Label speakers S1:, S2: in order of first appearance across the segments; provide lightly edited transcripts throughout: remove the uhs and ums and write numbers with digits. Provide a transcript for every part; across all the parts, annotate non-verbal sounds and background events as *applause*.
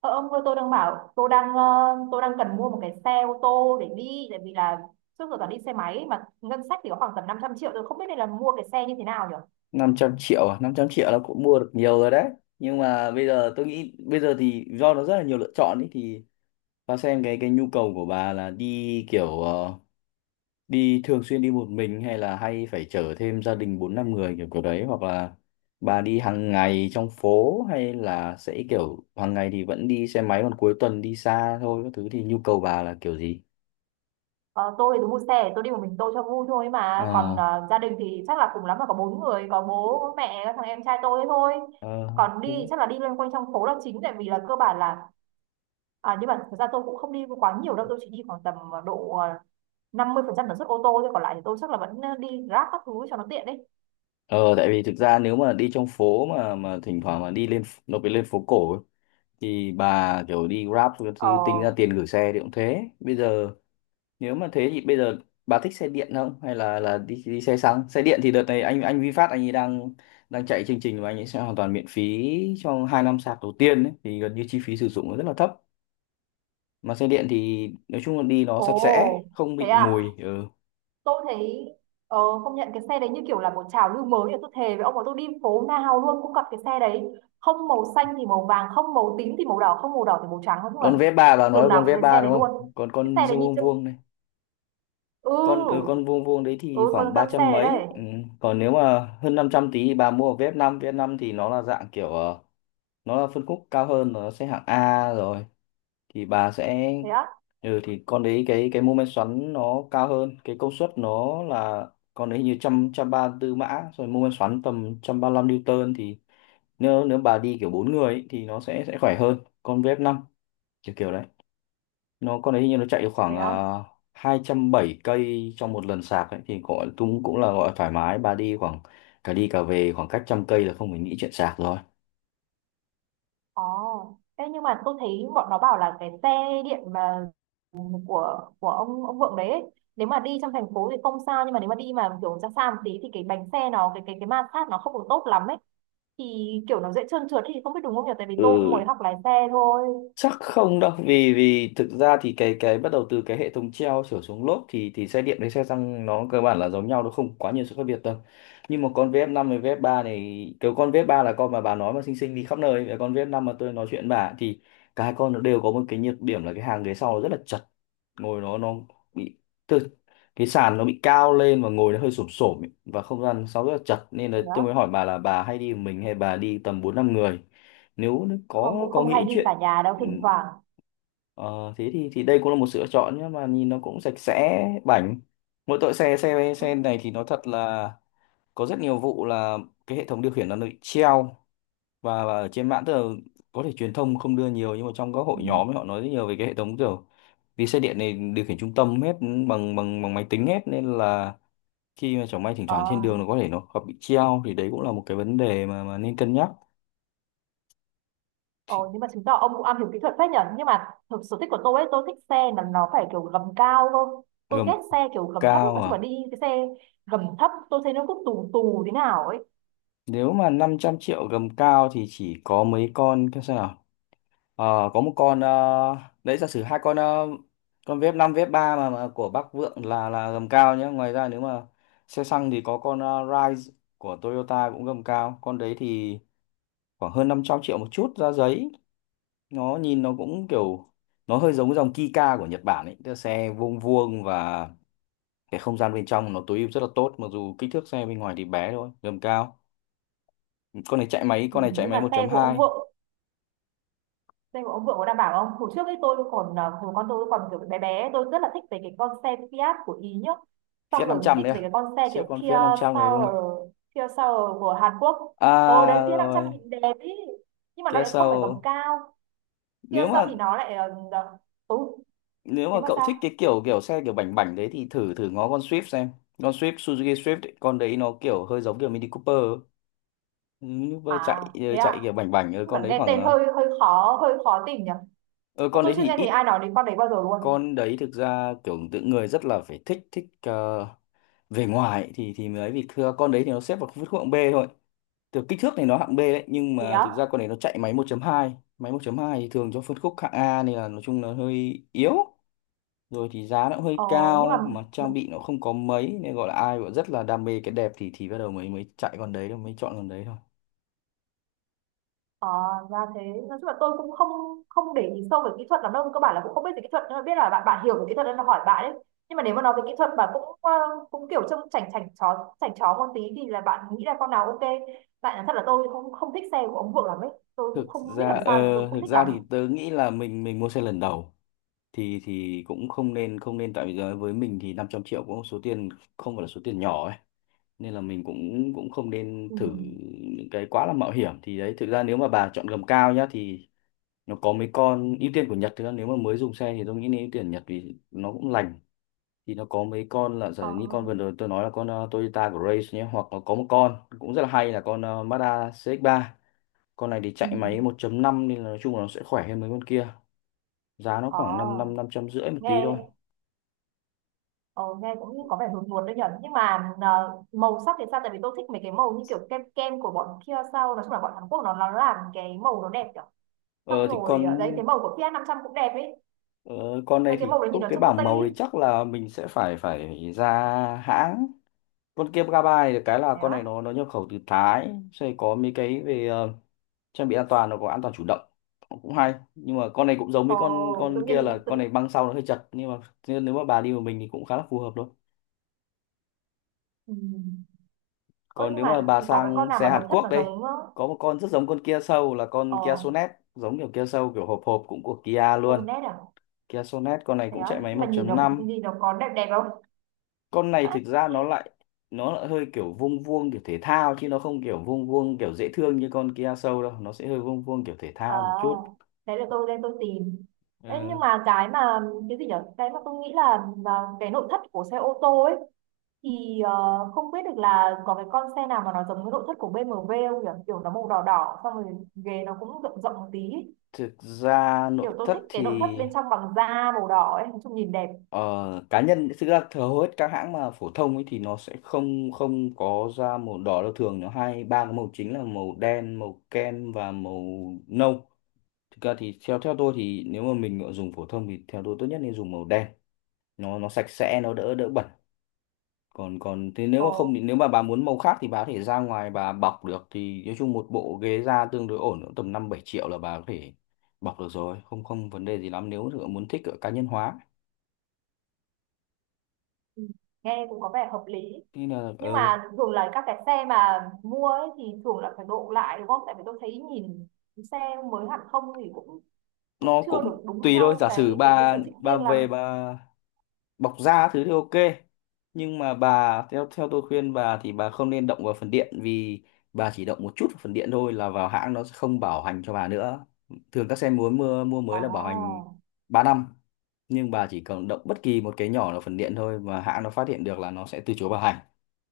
S1: Ờ, ông ơi, tôi đang bảo tôi đang ờ, tôi đang cần mua một cái xe ô tô để đi, tại vì là trước giờ toàn đi xe máy, mà ngân sách thì có khoảng tầm 500 triệu. Tôi không biết nên là mua cái xe như thế nào nhỉ?
S2: Năm trăm triệu à? Năm trăm triệu là cũng mua được nhiều rồi đấy. Nhưng mà bây giờ tôi nghĩ bây giờ thì do nó rất là nhiều lựa chọn ấy, thì bà xem cái nhu cầu của bà là đi kiểu đi thường xuyên, đi một mình hay là hay phải chở thêm gia đình 4 5 người kiểu kiểu đấy, hoặc là bà đi hàng ngày trong phố, hay là sẽ kiểu hàng ngày thì vẫn đi xe máy còn cuối tuần đi xa thôi các thứ, thì nhu cầu bà là kiểu gì?
S1: Ờ, tôi thì tôi mua xe tôi đi một mình tôi cho vui thôi, mà còn
S2: Ờ
S1: gia đình thì chắc là cùng lắm là có 4 người, có bố, có mẹ, có thằng em trai tôi ấy thôi.
S2: ờ
S1: Còn đi
S2: thứ-
S1: chắc là đi loanh quanh trong phố là chính, tại vì là cơ bản là à, nhưng mà thật ra tôi cũng không đi quá nhiều đâu, tôi chỉ đi khoảng tầm độ 50% tần suất ô tô thôi, còn lại thì tôi chắc là vẫn đi Grab các thứ cho nó tiện đấy.
S2: Ờ, tại vì thực ra nếu mà đi trong phố mà thỉnh thoảng mà nó phải lên phố cổ ấy, thì bà kiểu đi Grab thì
S1: Ờ.
S2: tính ra tiền gửi xe thì cũng thế. Bây giờ nếu mà thế thì bây giờ bà thích xe điện không, hay là đi đi xe xăng? Xe điện thì đợt này anh VinFast anh ấy đang đang chạy chương trình mà anh ấy sẽ hoàn toàn miễn phí trong hai năm sạc đầu tiên ấy, thì gần như chi phí sử dụng nó rất là thấp, mà xe điện thì nói chung là đi nó sạch sẽ,
S1: Ồ,
S2: không
S1: thế
S2: bị
S1: à.
S2: mùi. Ừ.
S1: Tôi thấy ờ, công nhận cái xe đấy như kiểu là một trào lưu mới, thì tôi thề với ông mà tôi đi phố nào luôn cũng gặp cái xe đấy. Không màu xanh thì màu vàng, không màu tím thì màu đỏ, không màu đỏ thì màu trắng, nói chung là
S2: Con Vespa, bà nói là
S1: đường nào
S2: con
S1: cũng thấy
S2: Vespa
S1: xe đấy
S2: đúng không,
S1: luôn.
S2: còn
S1: Cái
S2: con
S1: xe đấy nhìn
S2: vuông
S1: chung.
S2: vuông, con
S1: Ừ.
S2: con vuông vuông đấy thì
S1: Ừ.
S2: khoảng
S1: con
S2: ba
S1: con
S2: trăm
S1: xe đấy
S2: mấy.
S1: đây.
S2: Ừ. Còn nếu mà hơn 500 tí thì bà mua ở VF5, vf năm, vê ép năm, thì nó là dạng kiểu nó là phân khúc cao hơn, nó sẽ hạng A rồi, thì bà sẽ
S1: Thế á?
S2: ừ thì con đấy cái mô men xoắn nó cao hơn, cái công suất nó là con đấy hình như trăm trăm ba tư mã rồi, mô men xoắn tầm trăm ba lăm newton. Thì nếu nếu bà đi kiểu bốn người ấy, thì nó sẽ khỏe hơn con vf năm, kiểu kiểu nó, con đấy hình như nó chạy được khoảng
S1: Thế á?
S2: uh, hai trăm bảy cây trong một lần sạc ấy, thì gọi cũng cũng là gọi thoải mái. Bà đi khoảng cả đi cả về khoảng cách trăm cây là không phải nghĩ chuyện sạc rồi.
S1: Ồ, thế nhưng mà tôi thấy bọn nó bảo là cái xe điện mà của ông Vượng đấy ấy, nếu mà đi trong thành phố thì không sao, nhưng mà nếu mà đi mà kiểu ra xa một tí thì cái bánh xe nó, cái ma sát nó không được tốt lắm ấy, thì kiểu nó dễ trơn trượt ấy, thì không biết đúng không nhỉ, tại vì tôi cũng
S2: Ừ,
S1: mới học lái xe thôi.
S2: chắc không đâu, vì vì thực ra thì cái bắt đầu từ cái hệ thống treo trở xuống lốp thì xe điện với xe xăng nó cơ bản là giống nhau, nó không quá nhiều sự khác biệt đâu. Nhưng mà con vf năm với vf ba này, cái con vf ba là con mà bà nói mà xinh xinh đi khắp nơi, và con vf năm mà tôi nói chuyện bà, thì cả hai con nó đều có một cái nhược điểm là cái hàng ghế sau nó rất là chật, ngồi nó bị từ cái sàn nó bị cao lên và ngồi nó hơi xổm xổm ấy, và không gian sau rất là chật, nên là
S1: Thế
S2: tôi mới
S1: đó.
S2: hỏi bà là bà hay đi một mình hay bà đi tầm bốn năm người, nếu
S1: Không, cũng
S2: có
S1: không hay
S2: nghĩ
S1: đi cả
S2: chuyện.
S1: nhà đâu,
S2: Ừ,
S1: thỉnh thoảng.
S2: ờ, thế thì đây cũng là một sự lựa chọn, nhưng mà nhìn nó cũng sạch sẽ bảnh, mỗi tội xe xe xe này thì nó thật là có rất nhiều vụ là cái hệ thống điều khiển nó bị treo, và ở trên mạng tức là có thể truyền thông không đưa nhiều, nhưng mà trong các
S1: Ừ.
S2: hội nhóm ấy, họ nói rất nhiều về cái hệ thống kiểu vì xe điện này điều khiển trung tâm hết, ừ, bằng bằng bằng máy tính hết, nên là khi mà chẳng may thỉnh
S1: Ờ.
S2: thoảng trên đường nó có thể nó gặp bị treo, thì đấy cũng là một cái vấn đề mà nên cân nhắc.
S1: Ồ, nhưng mà chứng tỏ ông cũng am hiểu kỹ thuật phết nhở. Nhưng mà thực sở thích của tôi ấy, tôi thích xe là nó phải kiểu gầm cao cơ. Tôi
S2: Gầm
S1: ghét xe kiểu gầm thấp lắm,
S2: cao
S1: nói chung là
S2: à?
S1: đi cái xe gầm thấp tôi thấy nó cứ tù tù thế nào ấy.
S2: Nếu mà 500 triệu gầm cao thì chỉ có mấy con, cái xem nào. Ờ, có một con đấy, giả sử hai con con vép 5, vép 3 mà của Bắc Vượng là gầm cao nhé. Ngoài ra nếu mà xe xăng thì có con Rise của Toyota cũng gầm cao. Con đấy thì khoảng hơn 500 triệu một chút ra giấy. Nó nhìn nó cũng kiểu nó hơi giống dòng Kika của Nhật Bản ấy, tức là xe vuông vuông, và cái không gian bên trong nó tối ưu rất là tốt mặc dù kích thước xe bên ngoài thì bé thôi, gầm cao.
S1: Ừ,
S2: Con này chạy
S1: nhưng
S2: máy
S1: mà
S2: một
S1: xe
S2: chấm
S1: của ông
S2: hai.
S1: vợ xe của ông vợ có đảm bảo không? Hồi trước ấy hồi con tôi còn kiểu bé bé, tôi rất là thích về cái con xe Fiat của Ý nhá. Xong
S2: Fiat năm
S1: rồi mình
S2: trăm
S1: thích
S2: đấy
S1: về
S2: à?
S1: cái con xe
S2: Chiếc
S1: kiểu
S2: con Fiat 500 này đúng
S1: Soul
S2: không?
S1: Kia Soul của Hàn Quốc. Ồ, đấy
S2: À
S1: Fiat 500
S2: rồi,
S1: nhìn đẹp ý, nhưng mà nó
S2: Kia
S1: lại không phải gầm
S2: Soul.
S1: cao. Kia
S2: nếu
S1: Soul
S2: mà
S1: thì nó lại tối.
S2: Nếu mà
S1: Nếu mà
S2: cậu
S1: sao?
S2: thích cái kiểu kiểu xe kiểu bảnh bảnh đấy thì thử thử ngó con Swift xem, con Swift, Suzuki Swift ấy, con đấy nó kiểu hơi giống kiểu Mini Cooper ấy. Mini Cooper
S1: À,
S2: chạy
S1: thế
S2: chạy
S1: à.
S2: kiểu bảnh bảnh, con
S1: Mà
S2: đấy
S1: nghe
S2: khoảng
S1: tên
S2: ờ,
S1: hơi hơi khó tìm nhỉ.
S2: ờ,
S1: Ờ,
S2: con
S1: tôi
S2: đấy
S1: chưa
S2: thì
S1: nghe thấy
S2: ít.
S1: ai nói đến con đấy bao giờ luôn.
S2: Con đấy thực ra kiểu tự người rất là phải thích thích về ngoài thì mới ấy, vì thưa con đấy thì nó xếp vào phân khúc hạng B thôi. Từ kích thước này nó hạng B đấy, nhưng
S1: Thế
S2: mà
S1: á.
S2: thực ra con này nó chạy máy 1.2, thì thường cho phân khúc hạng A, nên là nói chung là hơi yếu, rồi thì giá nó cũng hơi
S1: ờ, nhưng mà
S2: cao mà trang bị nó không có mấy, nên gọi là ai gọi rất là đam mê cái đẹp thì bắt đầu mới mới chạy con đấy thôi mới chọn con đấy thôi.
S1: ờ, ra thế. Nói chung là tôi cũng không không để ý sâu về kỹ thuật lắm đâu, cơ bản là cũng không biết về kỹ thuật, nhưng mà biết là bạn bạn hiểu về kỹ thuật nên là hỏi bạn đấy. Nhưng mà nếu mà nói về kỹ thuật mà cũng cũng kiểu trông chảnh chảnh chó một tí thì là bạn nghĩ là con nào ok? Tại là thật là tôi không không thích xe của ông Vượng lắm ấy, tôi cũng
S2: Thực
S1: không biết
S2: ra
S1: làm sao tôi không
S2: thực
S1: thích
S2: ra
S1: lắm.
S2: thì tớ nghĩ là mình mua xe lần đầu thì cũng không nên, tại vì giờ với mình thì 500 triệu cũng số tiền, không phải là số tiền nhỏ ấy, nên là mình cũng cũng không nên
S1: Ừ.
S2: thử những cái quá là mạo hiểm. Thì đấy, thực ra nếu mà bà chọn gầm cao nhá thì nó có mấy con ưu tiên của Nhật, thực ra nếu mà mới dùng xe thì tôi nghĩ nên ưu tiên Nhật vì nó cũng lành, thì nó có mấy con là giả
S1: Ờ.
S2: như con vừa rồi tôi nói là con Toyota Grace nhé, hoặc là có một con cũng rất là hay là con Mazda CX-3. Con này thì
S1: Ừ.
S2: chạy máy 1.5, nên là nói chung là nó sẽ khỏe hơn mấy con kia. Giá nó
S1: Ờ,
S2: khoảng 5 năm năm trăm rưỡi một tí thôi.
S1: nghe Ờ, Nghe cũng như có vẻ hướng nguồn đấy nhở, nhưng mà màu sắc thì sao? Tại vì tôi thích mấy cái màu như kiểu kem kem của bọn kia sau, nói chung là bọn Hàn Quốc nó làm cái màu nó đẹp kiểu, xong
S2: Ờ thì
S1: rồi
S2: con
S1: đấy cái màu của Kia trăm cũng đẹp ấy.
S2: Ờ, con này
S1: Mấy cái
S2: thì
S1: màu đấy nhìn
S2: khúc
S1: nó
S2: cái
S1: trông nó
S2: bảng
S1: tây
S2: màu thì
S1: ấy.
S2: chắc là mình sẽ phải phải ra hãng. Con kia Gabby được cái là
S1: Đấy á.
S2: con này nó nhập khẩu từ Thái, sẽ có mấy cái về trang bị an toàn, nó có an toàn chủ động cũng hay, nhưng mà con này cũng giống với
S1: ờ, tự
S2: con kia là
S1: nhiên tự...
S2: con này băng sau nó hơi chật, nhưng mà nên nếu mà bà đi một mình thì cũng khá là phù hợp thôi.
S1: Ừ. Ơ,
S2: Còn
S1: nhưng
S2: nếu mà
S1: mà
S2: bà
S1: có cái con
S2: sang
S1: nào
S2: xe
S1: mà
S2: Hàn
S1: nội thất
S2: Quốc
S1: nó
S2: đây,
S1: giống?
S2: có một con rất giống con Kia Soul là con Kia
S1: Ờ.
S2: Sonet, giống kiểu Kia Soul kiểu hộp hộp, cũng của Kia luôn.
S1: Tonet à?
S2: Kia Sonet, con này
S1: Thế
S2: cũng
S1: á?
S2: chạy máy
S1: Nhưng mà
S2: một
S1: nhìn
S2: chấm
S1: nó
S2: năm.
S1: nhìn nó có đẹp đẹp không?
S2: Con này thực ra nó
S1: *laughs*
S2: lại, nó lại hơi kiểu vuông vuông kiểu thể thao, chứ nó không kiểu vuông vuông kiểu dễ thương như con Kia Soul đâu, nó sẽ hơi vuông vuông kiểu thể
S1: Ờ,
S2: thao một chút.
S1: đấy là tôi lên tôi tìm. Đấy,
S2: Ờ,
S1: nhưng mà cái gì nhở? Cái mà tôi nghĩ là cái nội thất của xe ô tô ấy, thì không biết được là có cái con xe nào mà nó giống cái nội thất của BMW không nhỉ? Kiểu nó màu đỏ đỏ, xong rồi ghế nó cũng rộng rộng một tí ấy.
S2: thực ra nội
S1: Kiểu tôi thích
S2: thất
S1: cái
S2: thì
S1: nội thất bên trong bằng da màu đỏ ấy, nói chung nhìn đẹp.
S2: ờ, cá nhân thực ra thờ hầu hết các hãng mà phổ thông ấy thì nó sẽ không không có ra màu đỏ đâu, thường nó hai ba cái màu chính là màu đen, màu kem và màu nâu. Thực ra thì theo theo tôi thì nếu mà mình dùng phổ thông thì theo tôi tốt nhất nên dùng màu đen, nó sạch sẽ, nó đỡ đỡ bẩn. Còn Còn thế nếu
S1: Ồ.
S2: mà không thì nếu mà bà muốn màu khác thì bà có thể ra ngoài bà bọc được, thì nói chung một bộ ghế da tương đối ổn cũng tầm năm bảy triệu là bà có thể bọc được rồi, không không vấn đề gì lắm nếu mà muốn thích ở cá nhân hóa.
S1: Ừ, nghe cũng có vẻ hợp lý.
S2: Thế là
S1: Nhưng mà thường là các cái xe mà mua ấy thì thường là phải độ lại đúng không? Tại vì tôi thấy nhìn xe mới hẳn không thì cũng cũng
S2: nó
S1: chưa được
S2: cũng
S1: đúng
S2: tùy thôi,
S1: theo
S2: giả sử
S1: cái
S2: bà
S1: sở thích riêng lắm.
S2: về bà bọc da thứ thì ok, nhưng mà bà theo theo tôi khuyên bà thì bà không nên động vào phần điện, vì bà chỉ động một chút vào phần điện thôi là vào hãng nó sẽ không bảo hành cho bà nữa. Thường các xe muốn mua mua mới là bảo hành
S1: À.
S2: 3 năm, nhưng bà chỉ cần động bất kỳ một cái nhỏ là phần điện thôi mà hãng nó phát hiện được là nó sẽ từ chối bảo hành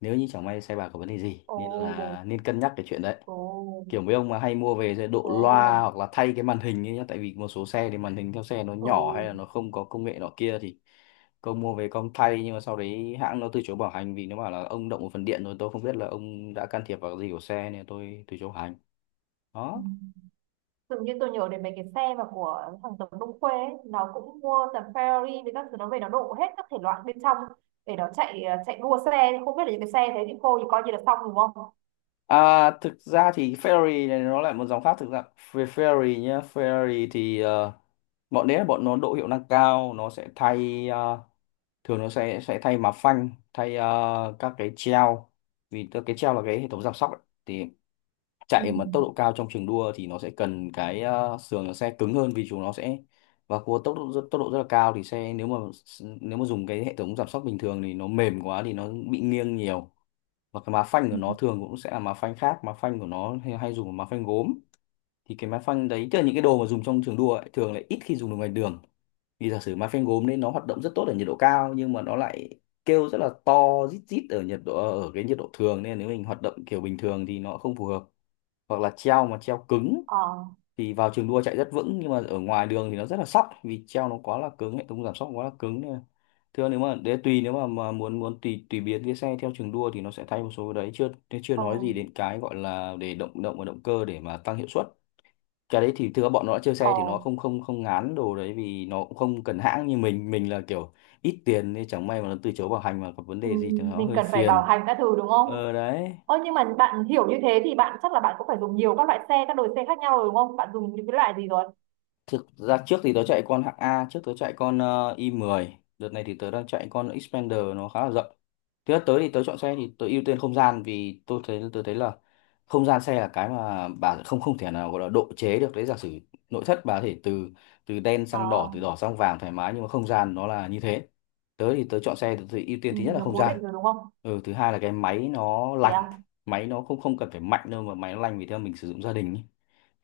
S2: nếu như chẳng may xe bà có vấn đề gì
S1: Ồ.
S2: nên là nên cân nhắc cái chuyện đấy.
S1: Ồ.
S2: Kiểu mấy ông mà hay mua về sẽ độ loa
S1: Ồ.
S2: hoặc là thay cái màn hình ấy nhá, tại vì một số xe thì màn hình theo xe nó
S1: Ừ.
S2: nhỏ hay là nó không có công nghệ nọ kia thì công mua về công thay, nhưng mà sau đấy hãng nó từ chối bảo hành vì nó bảo là ông động một phần điện rồi, tôi không biết là ông đã can thiệp vào cái gì của xe nên tôi từ chối bảo hành.
S1: Ừ.
S2: Đó.
S1: Dường như tôi nhớ đến mấy cái xe mà của thằng Tống Đông Khuê ấy, nó cũng mua tầm Ferrari với các thứ, nó về nó đổ hết các thể loại bên trong để nó chạy đua xe, không biết là những cái xe thế thì cô thì coi như là xong đúng không?
S2: Thực ra thì Ferrari này nó lại một dòng khác thực ra. Ferrari nhá, Ferrari thì bọn đấy là bọn nó độ hiệu năng cao, nó sẽ thay, thường nó sẽ thay má phanh, thay các cái treo. Cái treo là cái hệ thống giảm sóc ấy. Thì
S1: Ừ.
S2: chạy mà tốc độ cao trong trường đua thì nó sẽ cần cái sườn nó sẽ cứng hơn, vì chúng nó sẽ và cua tốc độ rất là cao, thì xe nếu mà nếu mà dùng cái hệ thống giảm sóc bình thường thì nó mềm quá thì nó bị nghiêng nhiều. Và cái má phanh
S1: Ừ.
S2: của nó thường cũng sẽ là má phanh khác, má phanh của nó hay dùng là má phanh gốm. Thì cái má phanh đấy tức là những cái đồ mà dùng trong trường đua ấy, thường lại ít khi dùng được ngoài đường, vì giả sử mà phanh gốm nên nó hoạt động rất tốt ở nhiệt độ cao, nhưng mà nó lại kêu rất là to, rít rít ở nhiệt độ, ở cái nhiệt độ thường, nên nếu mình hoạt động kiểu bình thường thì nó không phù hợp. Hoặc là treo mà treo cứng
S1: Ờ,
S2: thì vào trường đua chạy rất vững nhưng mà ở ngoài đường thì nó rất là sóc, vì treo nó quá là cứng, hệ thống giảm sóc quá là cứng, nên là thưa nếu mà để tùy, nếu mà muốn muốn tùy tùy biến cái xe theo trường đua thì nó sẽ thay một số cái đấy, chưa chưa
S1: ờ,
S2: nói gì đến cái gọi là để động động và động cơ để mà tăng hiệu suất. Cái đấy thì thưa bọn nó đã chơi xe
S1: ờ,
S2: thì nó không không không ngán đồ đấy, vì nó cũng không cần hãng như mình. Mình là kiểu ít tiền nên chẳng may mà nó từ chối bảo hành mà gặp vấn
S1: ừ.
S2: đề gì thì nó
S1: Mình
S2: hơi
S1: cần phải bảo
S2: phiền.
S1: hành các thứ đúng không?
S2: Ờ đấy.
S1: Ơ, nhưng mà bạn hiểu như thế thì bạn chắc là bạn cũng phải dùng nhiều các loại xe, các đồi xe khác nhau rồi đúng không? Bạn dùng những cái loại gì rồi?
S2: Thực ra trước thì tớ chạy con hạng A, trước tớ chạy con i10, đợt này thì tớ đang chạy con Xpander, nó khá là rộng. Thứ nhất tới thì tớ chọn xe thì tớ ưu tiên không gian, vì tôi thấy tớ thấy là không gian xe là cái mà bà không không thể nào gọi là độ chế được đấy. Giả sử nội thất bà có thể từ, từ đen sang đỏ,
S1: À,
S2: từ đỏ sang vàng thoải mái, nhưng mà không gian nó là như thế. Tớ thì tớ chọn xe, tớ thì ưu tiên
S1: ừ,
S2: thứ nhất là
S1: nó
S2: không
S1: cố
S2: gian.
S1: định rồi đúng không?
S2: Ừ, thứ hai là cái máy nó
S1: Thế
S2: lành.
S1: à?
S2: Máy nó không không cần phải mạnh đâu, mà máy nó lành, vì theo mình sử dụng gia đình ý,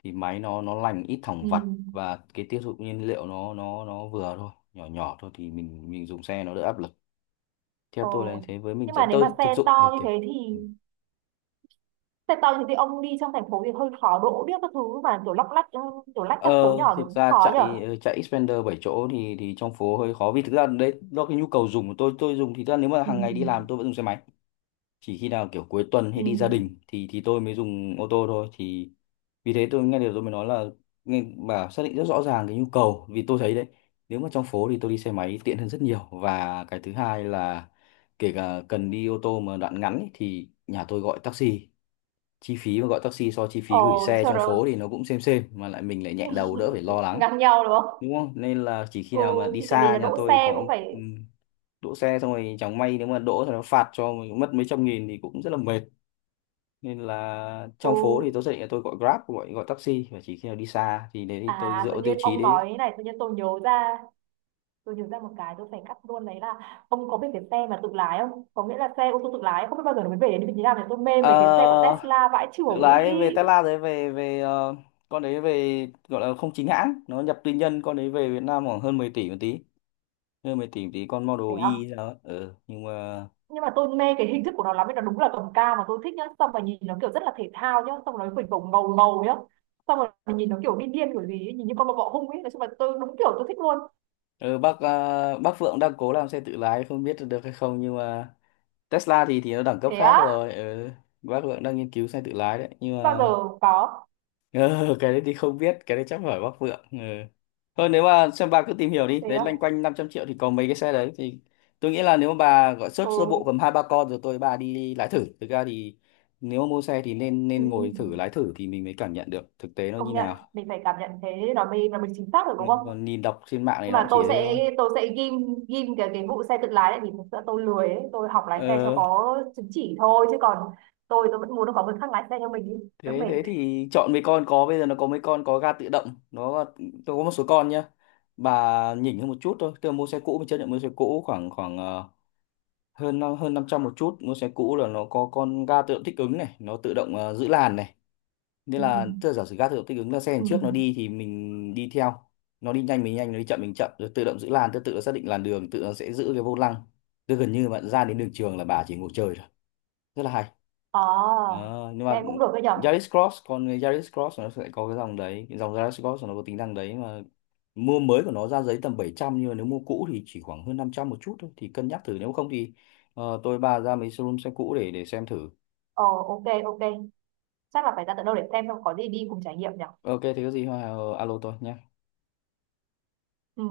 S2: thì máy nó lành, ít thẳng
S1: Ừ.
S2: vặt, và cái tiêu thụ nhiên liệu nó nó vừa thôi, nhỏ nhỏ thôi, thì mình dùng xe nó đỡ áp lực. Theo
S1: Ờ.
S2: tôi là như thế, với mình
S1: Nhưng
S2: sẽ,
S1: mà nếu mà
S2: tôi thực dụng, ừ, kiểu ừ.
S1: xe to như thế ông đi trong thành phố thì hơi khó đỗ biết các thứ, mà kiểu lóc lách, ừ, kiểu lách
S2: ờ,
S1: các phố nhỏ thì
S2: Thực
S1: cũng
S2: ra
S1: khó nhở?
S2: chạy chạy Xpander 7 chỗ thì trong phố hơi khó, vì thực ra đấy do cái nhu cầu dùng của tôi. Tôi dùng thì thực ra nếu mà
S1: Ừ.
S2: hàng ngày đi làm tôi vẫn dùng xe máy, chỉ khi nào kiểu cuối tuần hay
S1: Ừ.
S2: đi gia đình thì tôi mới dùng ô tô thôi. Thì vì thế tôi nghe điều tôi mới nói là nghe bà xác định rất rõ ràng cái nhu cầu, vì tôi thấy đấy, nếu mà trong phố thì tôi đi xe máy tiện hơn rất nhiều. Và cái thứ hai là kể cả cần đi ô tô mà đoạn ngắn ý, thì nhà tôi gọi taxi. Chi phí mà gọi taxi so chi phí
S1: Ờ,
S2: gửi xe
S1: sau
S2: trong phố
S1: đó.
S2: thì nó cũng xem, mà lại mình lại nhẹ đầu, đỡ phải lo
S1: *laughs*
S2: lắng,
S1: Ngang nhau đúng không?
S2: đúng không, nên là chỉ khi
S1: Ừ,
S2: nào mà đi
S1: thì tại vì
S2: xa
S1: là
S2: nhà
S1: đỗ
S2: tôi
S1: xe
S2: có.
S1: cũng phải.
S2: ừm, Đỗ xe xong rồi chẳng may nếu mà đỗ thì nó phạt cho mình mất mấy trăm nghìn thì cũng rất là mệt. Nên là
S1: Ừ.
S2: trong phố thì tôi xác định là tôi gọi Grab, gọi gọi taxi, và chỉ khi nào đi xa thì đấy thì tôi
S1: À,
S2: dựa
S1: tự
S2: vào tiêu
S1: nhiên
S2: chí
S1: ông
S2: đấy.
S1: nói thế này tự nhiên tôi nhớ ra. Tôi nhớ ra một cái tôi phải cắt luôn, đấy là ông có biết cái xe mà tự lái không? Có nghĩa là xe ô tô tự lái, không biết bao giờ nó mới về đến vị trí nào, thì tôi mê
S2: Ờ,
S1: mấy cái xe của Tesla vãi
S2: tự
S1: chưởng ý.
S2: lái về Tesla đấy, về về con đấy về gọi là không chính hãng, nó nhập tư nhân. Con đấy về Việt Nam khoảng hơn 10 tỷ một tí, con
S1: Phải
S2: Model
S1: không?
S2: Y đó. Ừ, nhưng mà
S1: Nhưng mà tôi mê cái hình thức của nó lắm ấy, nó đúng là cầm cao mà tôi thích nhá, xong rồi nhìn nó kiểu rất là thể thao nhá, xong rồi nó phình phồng ngầu ngầu nhá. Xong rồi nhìn nó kiểu điên điên kiểu gì ấy, nhìn như con bọ bọ hung ấy, nói chung là tôi đúng kiểu tôi thích luôn.
S2: ừ, bác bác Phượng đang cố làm xe tự lái không biết được hay không, nhưng mà Tesla thì nó đẳng cấp
S1: Thế
S2: khác
S1: á?
S2: rồi. Ừ, bác Phượng đang nghiên cứu xe tự lái đấy nhưng
S1: Không bao giờ
S2: mà.
S1: có.
S2: Ờ, cái đấy thì không biết, cái đấy chắc phải Bắc Vượng. Ừ. Thôi nếu mà xem bà cứ tìm hiểu đi,
S1: Thế
S2: đấy
S1: á?
S2: loanh quanh 500 triệu thì có mấy cái xe đấy, thì tôi nghĩ là nếu mà bà gọi search sơ bộ
S1: Ừ.
S2: cầm hai ba con rồi tôi bà đi lái thử. Thực ra thì nếu mà mua xe thì nên
S1: Ừ.
S2: nên
S1: Ừ.
S2: ngồi thử lái thử thì mình mới cảm nhận được thực tế nó
S1: Công
S2: như
S1: nhận,
S2: nào.
S1: mình phải cảm nhận thế nó mới chính xác được
S2: Ừ,
S1: đúng không?
S2: còn nhìn đọc trên mạng này
S1: Nhưng
S2: nó
S1: mà
S2: cũng chỉ
S1: tôi
S2: thế
S1: sẽ
S2: thôi.
S1: tôi sẽ ghim ghim cái vụ xe tự lái lại, vì thực sự tôi lười ấy. Tôi học lái xe cho
S2: Ờ,
S1: có chứng chỉ thôi chứ còn tôi vẫn muốn có người khác lái xe cho mình đi đỡ
S2: thế
S1: mệt.
S2: thế thì chọn mấy con có, bây giờ nó có mấy con có ga tự động, nó tôi có một số con nhá. Bà nhỉnh hơn một chút thôi, tôi mua xe cũ, mình chấp nhận mua xe cũ khoảng khoảng hơn hơn 500 một chút mua xe cũ, là nó có con ga tự động thích ứng này, nó tự động giữ làn này. Nên
S1: Ừ.
S2: là tức là giả sử ga tự động thích ứng là xe đằng
S1: Ừ.
S2: trước nó đi thì mình đi theo, nó đi nhanh mình nhanh, nó đi chậm mình chậm, rồi tự động giữ làn, tự tự nó xác định làn đường, tự nó sẽ giữ cái vô lăng. Tức gần như bạn ra đến đường trường là bà chỉ ngồi chơi thôi, rất là hay.
S1: Ờ,
S2: Ờ, nhưng mà
S1: nghe cũng được đấy nhở.
S2: Yaris Cross, còn cái Yaris Cross nó sẽ có cái dòng đấy, cái dòng Yaris Cross nó có tính năng đấy mà. Mua mới của nó ra giấy tầm 700, nhưng mà nếu mua cũ thì chỉ khoảng hơn 500 một chút thôi, thì cân nhắc thử. Nếu không thì tôi bà ra mấy showroom xe cũ để xem thử.
S1: Ờ, ok ok, chắc là phải ra tận đâu để xem xong có gì đi cùng trải nghiệm nhở.
S2: Ok, thế có gì alo tôi nhé.
S1: Ừ.